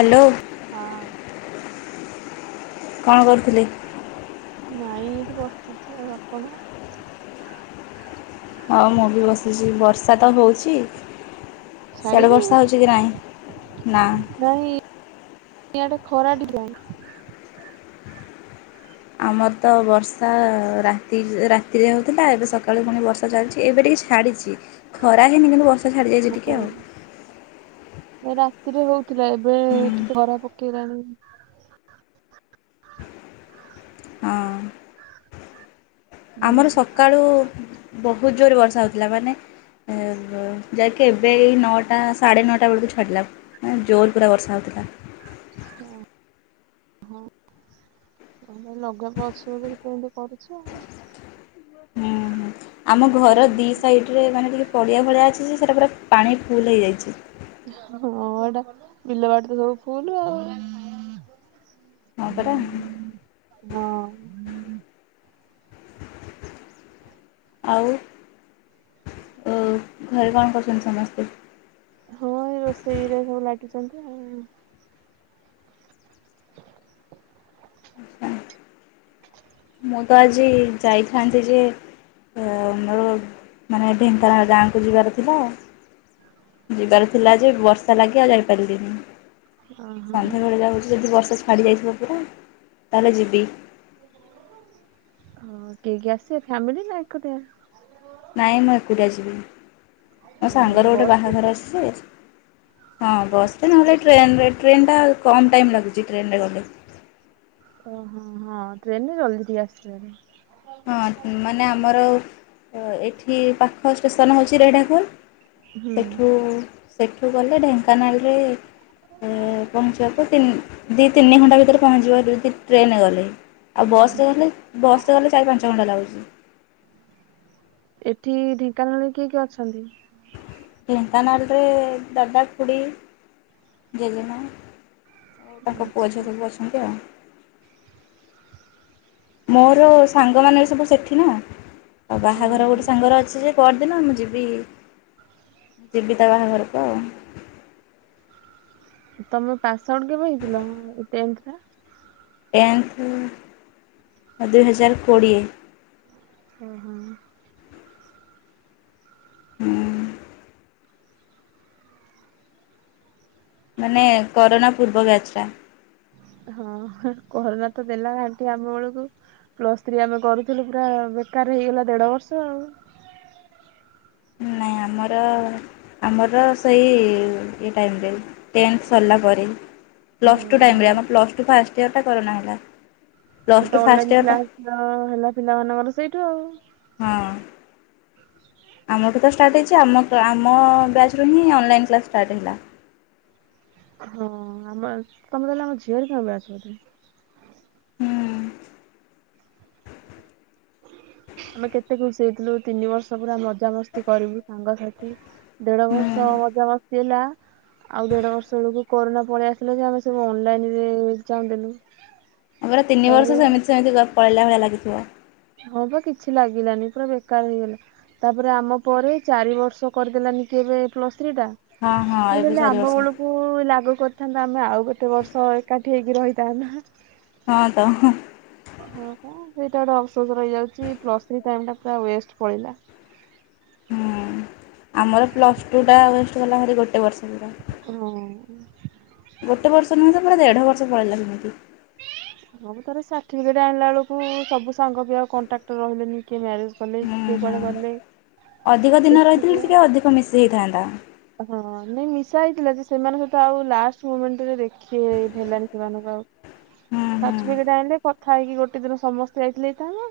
Hello ହଁ। କଣ କରୁଥୁଲେ? ନାଇଁ ଏଇଠି ବସିଚି, ଆଉ ଆପଣ? ହ ମୁଁ ବି ବସିଚି ବର୍ଷା ତ ହଉଚି। ସିଆଡ଼େ ଛାଡିନି ବର୍ଷା ହଉଚି କି ନାଇଁ ନାଁ। ନାହିଁ। ଇଆଡ଼େ ଖରା ଡିଜାଇନ୍। ଆମର ତ ବର୍ଷା ରାତି ରାତିରେ ହଉଥୁଲା ଏବେ ସକାଳେ ପୁଣି ବର୍ଷା ଚାଲଚି ଏବେ ଟିକେ ଛାଡ଼ିଚି ଖରା ହେଇନି କିନ୍ତୁ ବର୍ଷା ଛାଡ଼ିଯାଇଚି ଟିକେ ଆଉ। ନାଇଁ ରାତିରେ ହୋଉଥୁଲା ଏବେ ହୁଁ ଟିକେ ଖରା ପକେଇଲାଣି। ହଁ। ହୁଁ। ଆମର ସକାଳୁ ବହୁତ ଜୋର ବର୍ଷା ହଉଥୁଲା ମାନେ ଏ ବ ଯାଇକି ଏବେ ଏଇ ନଅଟା ସାଢ଼େ ନଅଟା ବେଳୁକୁ ଛାଡ଼ିଲା। ମାନେ ଜୋରେ ପୁରା ବର୍ଷା ହଉଥୁଲା। ହଁ ହଁ। ଆ ଲଗାପ ଅଛି ବୋଲି ସେଥି ପାଇଁ ସେ କରୁଛି ଆଉ। ହୁଁ ହ। ଆମ ଘର ଦି ସାଇଡ଼ ରେ ମାନେ ଟିକେ ପଡ଼ିଆ ଭଳିଆ ଅଛି ଯେ ସେଇଟା ପୁରା ପାଣି ଫୁଲ୍ ହୋଇଯାଇଛି। ହଁ ଏଟା ବିଲବାଡି ତ ସବୁ ଫୁଲୁ ଆଉ। ହଁ ପରା। ହଁ। ଆଉ ଘରେ କଣ କରୁଛନ୍ତି ସମସ୍ତେ? ହଁ ଏଇ ରୋଷେଇରେ ସବୁ ଲାଗିଛନ୍ତି ଆଉ। ମୁଁ ତ ଆଜି ଯାଇଥାନ୍ତି ଯେ ମୋର ମାନେ ଢେଙ୍କାନାଳ ଗାଁକୁ ଯିବାର ଥିଲା। ଯିବାର ଥିଲା ଯେ ବର୍ଷା ଲାଗି ଆଉ ଯାଇପାରିଲିନି। ଓହୋ ସନ୍ଧ୍ୟାବେେଳେ ଯାଉଛି ଯଦି ବର୍ଷା ଛାଡି ଯାଇଥିବ ପୁରା ତାହେଲେ ଯିବି। ହଁ କିଏ କିଏ ଆସିବ ଫ୍ୟାମିଲି ନା ଏକୁଟିଆ। ନାହିଁ ମୁଁ ଏକୁଟିଆ ଯିବି। ମୋ ଓହୋ ସାଙ୍ଗର ଗୋଟେ ବସରେ ବାହାଘର ଅଛି ଯେ ହଁ ବସ୍ ରେ ନହେଲେ ଟ୍ରେନରେ ଟ୍ରେନ୍ ଟା କମ୍ ଟାଇମ୍ ଲାଗୁଛି ଟ୍ରେନ୍ ରେ ଗଲେ। ଓହୋ ହଁ ହଁ ଟ୍ରେନ ରେ ଜଲଦି ଟିକେ ଆସିହେବ। ହଁ ମାନେ ଆମର ଏଠି ପାଖ ଷ୍ଟେସନ ହେଉଛି ରେଢାଖୋଲ। ହୁଁ ସେଠୁ ସେଠୁ ଗଲେ ଢେଙ୍କାନାଳରେ ପହଞ୍ଚିବାକୁ ତିନି ଦି ତିନି ଘଣ୍ଟା ଭିତରେ ପହଞ୍ଚିବ ଯଦି ଟ୍ରେନ୍ ଗଲେ। ଆଉ ହଁ ବସ୍ ରେ ଗଲେ ବସ୍ ରେ ଗଲେ ଚାରି ପାଞ୍ଚ ଘଣ୍ଟା ଲାଗୁଛି। ଏଠି ଢେଙ୍କାନାଳ ରେ କିଏ କିଏ ଅଛନ୍ତି? ଢେଙ୍କାନାଳ ରେ ଦାଦା ଖୁଡ଼ି ଜେଜେମା। ଆଉ ତାଙ୍କ ପୁଅ ଝିଅ ଆଚ୍ଛା। ସବୁ ଅଛନ୍ତି ଆଉ। ମୋର ସାଙ୍ଗମାନେ ସବୁ ସେଠି ନା ଆଉ ବାହାଘର ଗୋଟେ ହଁ ସାଙ୍ଗର ଅଛି ଯେ ପରଦିନ ମୁଁ ଯିବି ଯିବି ତା ବାହାଘରକୁ ଆଉ। ତମେ ପାସ୍ ଆଉଟ କେବେ ହେଇଥିଲ ଟେନ୍ଥରେ। ଟେନ୍ଥ ଦୁଇ ହଜାର କୋଡ଼ିଏ। ‌ହିଁ ହୁଁ ହୁଁ ମାନେ କରୋନା ପୂର୍ବ ବ୍ୟାଚ୍ ଟା। ହଁ କରୋନା ତ ଦେଲା ଘାଣ୍ଟି ଆମ ବେଳକୁ। ପ୍ଲସ୍ ଥ୍ରୀ ଆମେ କରୁଥିଲୁ ପୁରା ବେକାର ହେଇଗଲା ଦେଢ଼ ବର୍ଷ ଆଉ ନାଇଁ ଆମର ଆମର ସେଇ ଏ ଟାଇମ୍ ରେ ଟେନ୍ଥ ସରିଲା ପରେ। ପ୍ଲସ୍ ଟୁ ହଁ ଟାଇମରେ ଆମର ପ୍ଲସ୍ ଟୁ ଫାଷ୍ଟ ୟୀରଟା କରୋନା ହେଲା। ସେ ପ୍ଲସ୍ ଟୁ ତ ଫାଷ୍ଟ ଅନଲାଇନ ଇୟରଟା କ୍ଲାସର ହେଲା ପିଲାମାନଙ୍କର ସେଇଠୁ ଆଉ। ହଁ, ଆମଠୁ ତ ଷ୍ଟାର୍ଟ ହେଇଛି ଆମ-ଆମ ବ୍ୟାଚରୁ ହିଁ ଅନଲାଇନ୍ କ୍ଲାସ୍ ଷ୍ଟାର୍ଟ ହେଲା। ହଁ ଆମର ଅଛି। ତମେ ତାହେଲେ ଆମର ଝିଅ ହେରିକ ଙ୍କ ବାଚ୍ ର। ହୁଁ, ଆମେ କେତେ ଖୁସି ହେଇଥିଲୁ ତିନି ବର୍ଷ ପୁରା ମଜାମସ୍ତି କରିବୁ ସାଙ୍ଗସାଥି। ଦେଢ଼ ହୁଁ ବର୍ଷ ମଜାମସ୍ତି ହେଲା। ଆଉ ଦେଢ଼ ବର୍ଷ ବେଳକୁ କୋରୁନା ପଳେଇ ଆସିଲା ଯେ ଆମେ ସବୁ ଅନଲାଇନରେ ଇଜ୍ଜାମ୍ ଦେଲୁ। ଆମର ତିନି ବର୍ଷ ତାପରେ ସେମିତି-ସେମିତି ଦ ପଳେଇଲା ଭଳିଆ ଲାଗିଥିବ। ହଁ ବା କିଛି ଲାଗିଲାନି ପୁରା ବେକାର ହେଇଗଲା। ତାପରେ ଆମ ପରେ ଚାରି ବର୍ଷ କରିଦେଲାନି କି ଏବେ ପ୍ଲସ୍ ଥ୍ରୀ ଟା। ହଁ ହଁ ମୁଁ ଏବେ ହଲେ ଚାରି ଆମ ବର୍ଷ ବେଳକୁ ହୁ ଲାଗୁ କରିଥାନ୍ତା ଆମେ ଆଉ ଗୋତେ ବର୍ଷ ଏକାଠି ହେଇକି ରହିଥାନ୍ତା। ହଁ ତ ହୁ। ହଁ-ହଁ ସେଇଟା ଗୋଟେ ଅଫସୋସ୍ ରହିଯାଉଛି ପ୍ଲସ୍ ଥ୍ରୀ ଟାଇ ଟା ପୁରା ୱେଷ୍ଟ ପଳେଇଲା। ହୁଁ ଆମର ପ୍ଲସ୍ ଟୁ ଟା ୱେଷ୍ଟ ଗଲା ହେରି ଗୋଟେ ବର୍ଷ ପୁରା। ହୁଁ। ଗୋଟେ ବର୍ଷ ନୁହଁ ପୁରା ଦେଢ଼ ବର୍ଷ ପଳେଇଲା। ସବୁ ତ ସାର୍ଟିଫିକେଟ ଆଣିଲା ବେଳକୁ ସବୁ ସାଙ୍ଗ ପିଲା କଣ୍ଟ୍ରାକ୍ଟର୍ ରହିଲେନି କିଏ ମ୍ୟାରେଜ୍ କଲେ ହୁଁ କିିଏ ହୁଁ କୁଆଡ଼େ ଗଲେ ଅଧିକ ଦିନ ରହିଥିଲେ ଏକୁଟିଆ। ଟିକେ ଅଧିକ ମିଶି ହେଇଥାନ୍ତା। ହଁ ନାଇଁ ମିଶାହେଇଥିଲା ସେମାନଙ୍କ ସହିତ ଆଉ ଲାଷ୍ଟ ମୁମେଣ୍ଟରେ ଦେଖି ହେଇଲାନି। ସେମାନଙ୍କୁ ଆଉ ହୁଁ ହୁଁ ସାଟିପିକେଟ୍ ଆଣିଲେ କଥା ହେଇକି ଗୋଟେ ଦିନ ସମସ୍ତେ ଯାଇଥିଲେ ହେଇଥାନ୍ତା।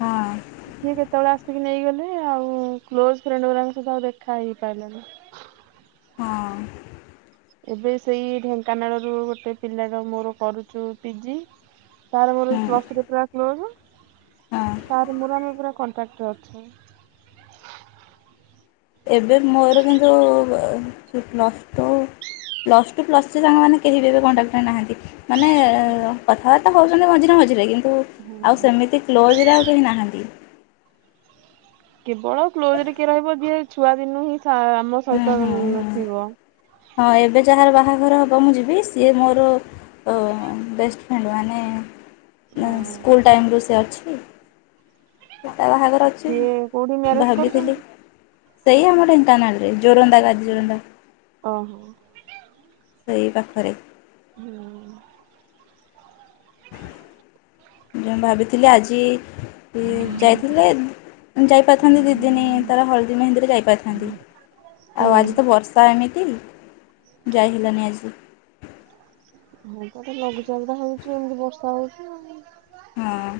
ହଁ କିଏ କେତେବେଳେ ଆସିକି ନେଇଗଲେ ଆଉ କ୍ଲୋଜ୍ ଫ୍ରେଣ୍ଡ ଗଙ୍କ ସହିତ ଆଉ ଦେଖା ହେଇ ପାଇଲାନି। ହଁ। ଏବେ ସେଇ ଢେଙ୍କାନାଳରୁ ଗୋଟେ ପିଲାର ମୋର କରୁଛୁ ପିଜି। ତାର ମୋର ହୁଁ ପ୍ଲସ୍ ପୁରା କ୍ଲୋଜ୍ ହଁ। ତାର ମୋର ଆମେ ପୁରା କଣ୍ଟ୍ରାକ୍ଟର୍ ଅଛୁ। ଏବେ ମୋର କିନ୍ତୁ plus two plus two plus three ସାଙ୍ଗମାନେ କେହି ବି ଏବେ କଣ୍ଟ୍ରାକ୍ଟର୍ ନାହାନ୍ତି। ମାନେ କଥାବାର୍ତ୍ତା ହେଉଛନ୍ତି ମଝିରେ-ମଝିରେ କିନ୍ତୁ ଆଉ ସେମିତି କ୍ଲୋଜ୍ ରେ ଆଉ କେହି ନାହାନ୍ତି। କେବଳ କ୍ଲୋଜ ରେ କିଏ ରହିବ ଯିଏ ଛୁଆ ଦିନୁ ହିଁ ସାର୍ ଆମ ହୁଁ ସହିତ ହୁଁ ହୁଁ ନଥିବ। ହଁ ଏବେ ଯାହାର ବାହାଘର ହବ ମୁଁ ଯିବି ସିଏ ମୋର ଓ ବେଷ୍ଟ ଫ୍ରେଣ୍ଡ ମାନେ ହୁଁ ହଁ ସ୍କୁଲ୍ ଟାଇମରୁ ସେ ଅଛି। ତା ବାହାଘର ଅଛି ସିଏ କୋଉଠି ମୁ ମ୍ୟାରେଜ ଭାବିଥିଲି। କରୁଛନ୍ତି? ସେଇଆ ମୋର ଢେଙ୍କାନାଲରେ ଜୋରନ୍ଦାବାତ୍ ଜୋରନ୍ଦା। ଓହୋ। ସେଇ ପାଖରେ ହୁଁ ହୁଁ। ମୁଁ ଭାବିଥିଲି ଆଜି। କି ଯାଇଥିଲେ ଯାଇପାରିଥାନ୍ତି ଦିଦିନ ତାର ହଳଦୀ ମେହେନ୍ଦୀରେ ଯାଇପାରିଥାନ୍ତି। ହୁଁ। ଆଉ ଆଜି ତ ବର୍ଷା ଏମିତି ଯାଇ ହେଲାନି ଆଜି। ହଁ ତ ତ ଲଘୁଚାପଟା ହଉଛି ଏମିତି ବର୍ଷା ହଉଛି। ଆଉ ହଁ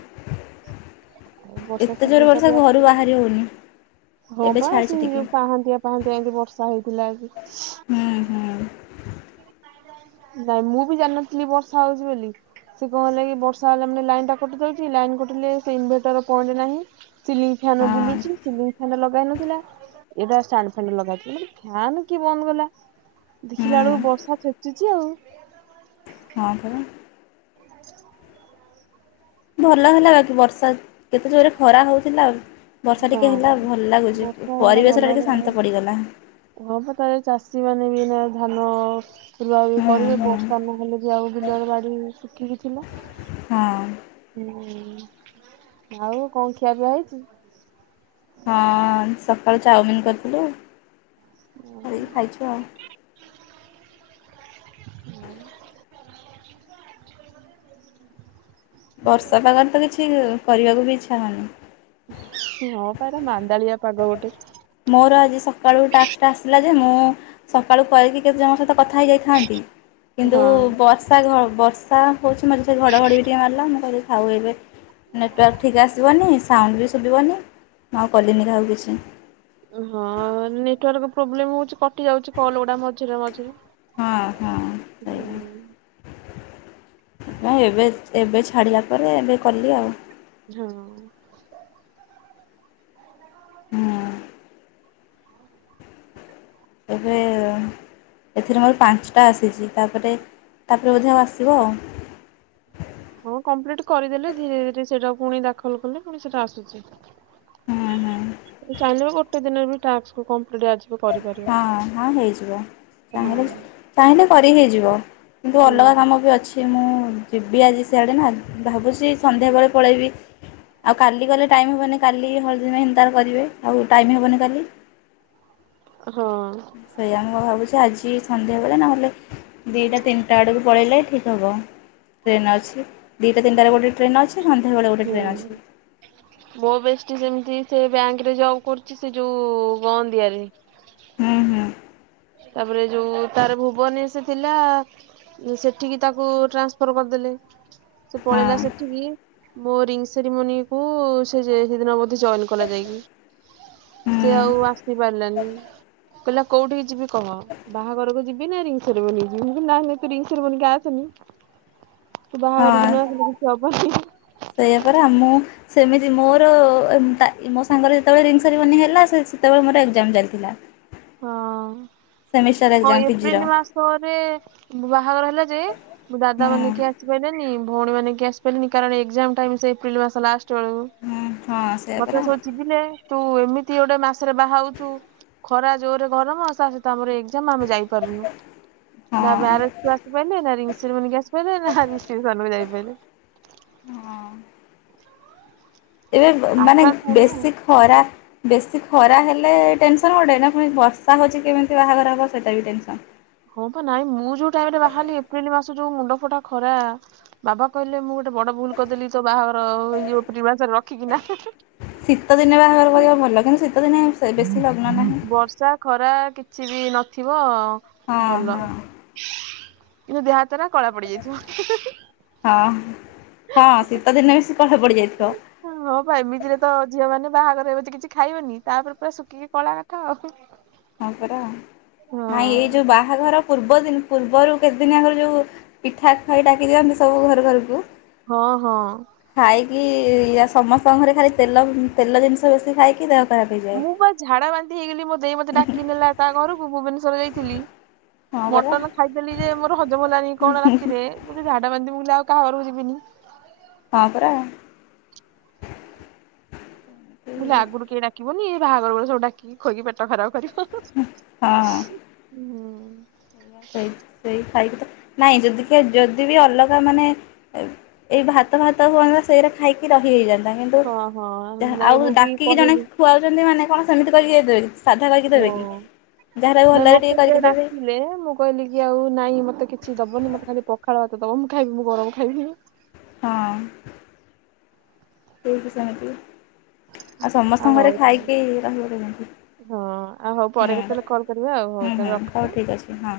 ବର୍ଷା ଏତେ ଜୋର ସିଜିନ ଟା ବର୍ଷା ବି ଘରୁ ଆସି ବାହାରି ହେଉନି ହଁ ଏବେ ବା ଛାଡ଼ିଛି ସେ ଟିକେ ଯୋଉ ପାହାନ୍ତି ପାନ୍ତି ଭାନ୍ତି ବର୍ଷା ହେଇଥିଲା ଆଜି। ହୁଁ ହୁଁ ନାଇଁ ମୁଁ ବି ଜାଣିନଥିଲି ବର୍ଷା ହଉଛି ବୋଲି। ସେ କଣ ହେଲା କି ବର୍ଷା ହେଲା ମାନେ ଲାଇନଟା କଟି ଦେଉଛି ଲାଇନ୍ କଟିଲେ ସେ ଇନଭେଟର ପଏଣ୍ଟ ନାହିଁ। ସିଲିଂ ଫାନ ହଁ ବୁଲୁଛି ସିଲି ଲଗାଇ ନଥିଲା ଏଇଟାଣ୍ଡ ଫାଣ୍ଡ ଲଗଥିଲା ଫ୍ୟାନ କି ବନ୍ଦ କଲା। ଦେଖିଲା ବେଳକୁ ହୁଁ ବର୍ଷା ଛେଚୁଛି ଆଉ। ହଁ ପରା। [inaudible] ଭଲ ହେଲା ବାକି ବର୍ଷା କେତେ ଜୋରେ ଖରା ହଉଥିଲା ଆଉ। ବର୍ଷା ହଁ ଟିକିଏ ହେଲା ଭଲ ଲାଗୁଛି ବର୍ଷା ପରିବେଶଟା ଟିକେ ଶାନ୍ତ ପଡ଼ିଗଲା। ହଣପାତରେ ଚାଷୀ ମାନେ ବି ନା ଧାନ ସେ ଆ ହୁଁ କରିବେ ହୁଁ ବର୍ଷା ନହେଲେ ବି ଆଉ ବିଲରେ ବାଡି ଶୁଖିକି ଥିଲା। ହଁ। ହୁଁ ଆଉ କଣ ଖିଆ ପିଆ ହେଇଛି। ହଁ ସକାଳୁ ଚାଉମିିନ କରିଥିଲୁ। କରିକି ଖାଇଛୁ [inaudible] [inaudible] [unintelligible] ବର୍ଷା ପାଗରେ ତ କିଛି କରିବାକୁ ବି ଇଚ୍ଛା ହଉନି। ହଁ ପା ଏରା ମାନ୍ଦାଳିଆ ପାଗ ଗୋଟେ। ମୋର ଆଜି ସକାଳୁ ଟାକ୍ସ ଟା ଆସିଲା ଯେ ମୁଁ ସକାଳୁ କରିକି କେତେ ଜଣଙ୍କ ସହିତ କଥା ହେଇଯାଇଥାନ୍ତି କିନ୍ତୁ ହଁ। ବର୍ଷ ବର୍ଷା ଘ ବର୍ଷା ହଉଛି ମଝିରେ ଘଡ଼ଘଡ଼ି ବି ଟିକିଏ ମାରିଲା ମୁଁ କହିଲି ଥାଉ ଏବେ। ନେଟୱାର୍କ ଠିକ୍ ଆସିବନି ସାଉଣ୍ଡୁ ବି ଶୁଭିବନି ମୁଁ ଆଉ କଲିନି କାହାକୁ କିଛି। ହଁ ନେଟୱାର୍କ ପ୍ରୋବ୍ଲେମ ହଉଛି କଟି ଯାଉଛି କଲ୍ ଗୁଡା ମଝିରେ ମଝିରେ। ହଁ ହଁ ହୁଁ ସେଇଆ। ହଁ ଏବେ ଏବେ ଛାଡିଲା ପରେ ଏବେ କଲି ଆଉ। ହଁ। ହୁଁ। ଏବେ ଏଥିରେ ମୋର ପାଞ୍ଚଟା ଆସିଛି ତାପରେ ତାପରେ ବୋଧେ ଆଉ ଆସିବ ଆଉ। ହଁ କମ୍ପ୍ଲିଟ କରିଦେଲେ ଧୀରେ ଧୀରେ ସେଇଟା ପୁଣି ଦାଖଲ କଲେ ପୁଣି ସେଇଟା ଆସୁଛି। ହୁଁ ହୁଁ। ଚାହିଁବି ଗୋଟେ ଦିନରେ ବି ଟାକ୍ସ କୁ କମ୍ପ୍ଲିଟ ଆଜି କୁ କରିପାର ହଁ ହଁ ହେଇଯିବ। ଚାହିଁଲେ ଚାହିଁଲେ କରି ହେଇଯିବ କିନ୍ତୁ ଅଲଗା ହୁଁ। କାମ ବି ଅଛି। କି ମୁଁ ଯିବି ଆଜି ସିଆଡ଼େ ନା ଭାବୁଛି ସନ୍ଧ୍ୟାବେଳେ ପଳେଇବି। ଆଉ କାଲି ଗଲେ ଟାଇମ୍ ହବନି କାଲି ହଳଦୀ ମେହେନ୍ଦି ତାର କରିବେ ଆଉ ଟାଇମ୍ ହବନି କାଲି। ହଁ। ସେୟା ମୁଁ ଭାବୁଛି ଆଜି ସନ୍ଧ୍ୟାବେଳେ ନହେଲେ ଦିଟା ତିନିଟା ଆଡକୁ ପଳେଇଲେ ଠିକ୍ ହେବ ଟ୍ରେନ୍ ଅଛି ଦୁଇଟା ତିନିଟାରେ ଗୋଟେ ଟ୍ରେନ୍ ଅଛି। ସେ ସନ୍ଧ୍ଯା ବେଳେ ଗୋଟେ ଟ୍ରେନ୍ ହୁଁ। ଅଛି। ମୋ ବେଷ୍ଟୀ ସେମିତି ସେ ବ୍ୟାଙ୍କରେ ଜବ୍ କରୁଛି ସେ ଯୋଉ ଗଅନ୍ଦିଆରେ। ହୁଁ ହୁଁ। ତାପରେ ଯୋଉ ତାର ଭୁବନ ରେ ସେ ଥିଲା। ସେଠିକି ତାକୁ ଟ୍ରାନ୍ସପର କରିଦେଲେ ସେ ହଁ ପଳେଇଲା ସେଠିକି ମୋ ରିଙ୍ଗି ସେରିମୋନି କୁ ସେ ଯେ ସେଦିନ ବୋଧେ ଜଏନ୍ କଲା ଯାଇକି। ହୁଁ ସେ ଆଉ ଆସି ପାରିଲାନି କହିଲା କୋଉଠିକି ଯିବି କହ ବାହାଘରକୁ ଯିବି ନା ରିଙ୍ଗ ସେରିମୋନି କୁ ଯିବି ମୁଁ କହିଲି ନାଇଁ ନାଁଇ ତୁ ରିଙ୍ଗ ସେରିମନିକୁ ଆସେନି। ତୁ ବାହାଘରକୁ ନଆସିଲେ କିଛି ହବନି ହି ସେଇୟା ପରା ମୁଁ ସେମିତି ମୋର ତା ମୋ ସାଙ୍ଗର ଯେତେବେଳେ ରିଙ୍ଗ ସେରିମନି ହେଲା ସେ ସେତେବେଳେ ମୋର ଏକ୍ଜାମ ଚାଲିଥିଲା। ସେମିଷ୍ଟାର ହଁ ହଁ ଏକ୍ଜାମ ପିଜିର ଏପ୍ରିଲ୍ ମାସରେ ବାହାଘର ହେଲା ଯେ ମୋ ଦାଦା ହୁଁ ମାନେ କିଏ ଆସିପାରିଲେନି ଭଉଣୀ ମାନେ କିଏ ଆସିପାରିଲେନି କାରଣ ଏକ୍ଜାମ ଟାଇମ୍ ସେ ଏପ୍ରିଲ୍ ମାସ ଲାଷ୍ଟ ବେଳକୁ। ହୁଁ। ହଁ ସେଇଆ ମତେ ପରା ସବୁ ଚିଡିଲେ ତୁ ଏମିତି ଗୋଟେ ମାସରେ ବାହାହଉଛୁ ଖରା ଜୋରେ ଗରମ ତା ସହିତ ଆମର ଏଜ୍ଜାମ ଆମେ ଯାଇପାରୁନୁ ନୁ ନା ହଁ। ମ୍ୟାରେ ଆସି ପାରିଲେ ନା ରିଙ୍ଗ ସେରିମନିକି ଆସି ପାରିଲେ ନା ରିସେସ୍ପସନ କୁ ଯାଇପାଇଲେ। ହଁ ଏବେ ବ ମାନେ ଆଶା ଥାଏ ନା ବେଶୀ ଖରା ବେଶୀ ଖରା ହେଲେ ଟେନସନ୍ ଗୋଟେ ନା ପୁଣି ବର୍ଷା ହେଉଛି କେମିତି ବାହାଘର ହବ ସେଇଟା ବି ଟେନସନ୍। ହଁ ପା ନାଇଁ ମୁଁ ଯୋଉ ଟାଇମ୍ ରେ ବାହାହେଲି ଏପ୍ରିଲ ମାସ ଯୋଉ ମୁଣ୍ଡ ଫଟା ଖରା ବାବା କହିଲେ ମୁଁ ଗୋଟେ ବଡ ଭୁଲ୍ କରିଦେଲି ତୋ ବାହାଘର ଏ ଯଉ ଏପ୍ରିଲ୍ ମସ ରଖିକି ନା ହି ହି ଶୀତ ଦିନେ ବାହାଘର କରିବ ଭଲ କିନ୍ତୁ ଶୀତ ଦିନେ ସେ ବେଶୀ ଲଗ୍ନ ନାହିଁ। ବର୍ଷା ଖରା କିଛି ବି ନଥିବ ହଁ ଭଲ। ହଁ। କିନ୍ତୁ ଦେହ ହାତ ଏରା କଳା ପଡି ଯାଇଥିବ। ହଁ ହଁ ଶୀତଦିନେ ବି ସେ କଳାପଡିଯାଇଥିବ। ଏ ହଁ ପା ଏମିତିରେ ତ ଝିଅ ମାନେ ବାହାଘର ହେଉଛି କିଛି ଖାଇବେନି। ତାପରେ ପୁରା ଶୁଖିକି କଳା କାଠ ଆଉ। ହଁ ପରା ନାଇଁ ଏଇ ହଁ ଯୋଉ ବା ବାହାଘର ପୂର୍ବ ଦିନ ପୂର୍ବରୁ କେତେଦିନି ଆଗରୁ ଯୋଉ ପିଠା ଖାଇ ଡାକି ଦିଅନ୍ତି ସବୁ ଘର ଘରକୁ। ହଁ, ହଁ। ଖାଇକି ଆ, ସମସ୍ତଙ୍କ ଘରେ ଖାଲି ତେଲ ତେଲ ଜିନିଷ ବେଶି ଖାଇକି ଦେ ମୁଁ ବା ଝାଡା ବାନ୍ତି ହେଇଗଲି ମୋ ଦେଇ ମୋତେ ଡାକିକି ନେଲା ତା ଘରକୁ, ଭୁବନେଶ୍ୱର ଯାଇଥିଲ, ହଁ ପରା ମଟନ୍ ଖାଇଦେଲି ଯେ ମୋର ହଜମ ହେଲାନି କଣ ରାତିରେ ମୁଁ ବି ଝାଡ଼ା ବାନ୍ତି, ମୁଁ କହିଲି ଆଉ କାହା ଘରକୁ ଯିବିନି। ହଁ ପରା। ମୁଁ କହିଲି ଆଗରୁ କେହି ଡାକିବନି, ଏ ବାହାଘର ବେଳେ ସବୁ ଡାକିକି ଖୋଇକି ପେଟ ଖରାପ କରିବ। ହୁଁ। ହଁ। ସେଇ ସେଇ ଖାଇକି ତ ନାଇଁ ଯଦି ଖା-ଯଦି ବି ଅଲଗା ମାନେ ଏ ଏଇ ଭାତ ଭାତ ହୁଅନ୍ତା ସେଇଟା ଖାଇକି ରହି ହେଇଯାନ୍ତା, କିନ୍ ତୁ ହଁ ହଁ ଯାହା ନାଇଁ ଆଉ ମୁଁ ବି ଡାକିକି ଜଣେ କହିଲି ଖୁଆଉଛନ୍ତି ମାନେ କଣ ସେମିତି କରିକି ଦେଇ ଦେବେକି। ସାଧା କରିକି ଦେବେ କି ହଁ। ଯାହା ହେଲେ ବି ଭଲ ରେ ଟିକେ କରିକି ଦେବେ। ଲେ ମୁଁ କହିଲି କି ଆଉ ନାଇଁ ମୋତେ କିଛି ଦବନି, ମୋତେ ଖାଲି ପଖାଳ ଭାତ ଦବ ମୁଁ ଖାଇବି, ମୁଁ ଗରମ ଖାଇବିନି। ହଁ। ସିଏ ବି ସେମିତି ଆଉ ସମସ୍ତଙ୍କ ଆଉ ଘରେ ହଉ ତାହେଲେ ଖାଇକି ରହିହବ କେମତି। ହଁ ଆଉ ହଉ ପରେ କେତେଲେ କଲ୍ କରିବା ଆଉ ହଉ ତାହେଲେ ହୁଁ ହଉ ରଖୁଚୁ। ଠିକ୍ ଅଛି ହଁ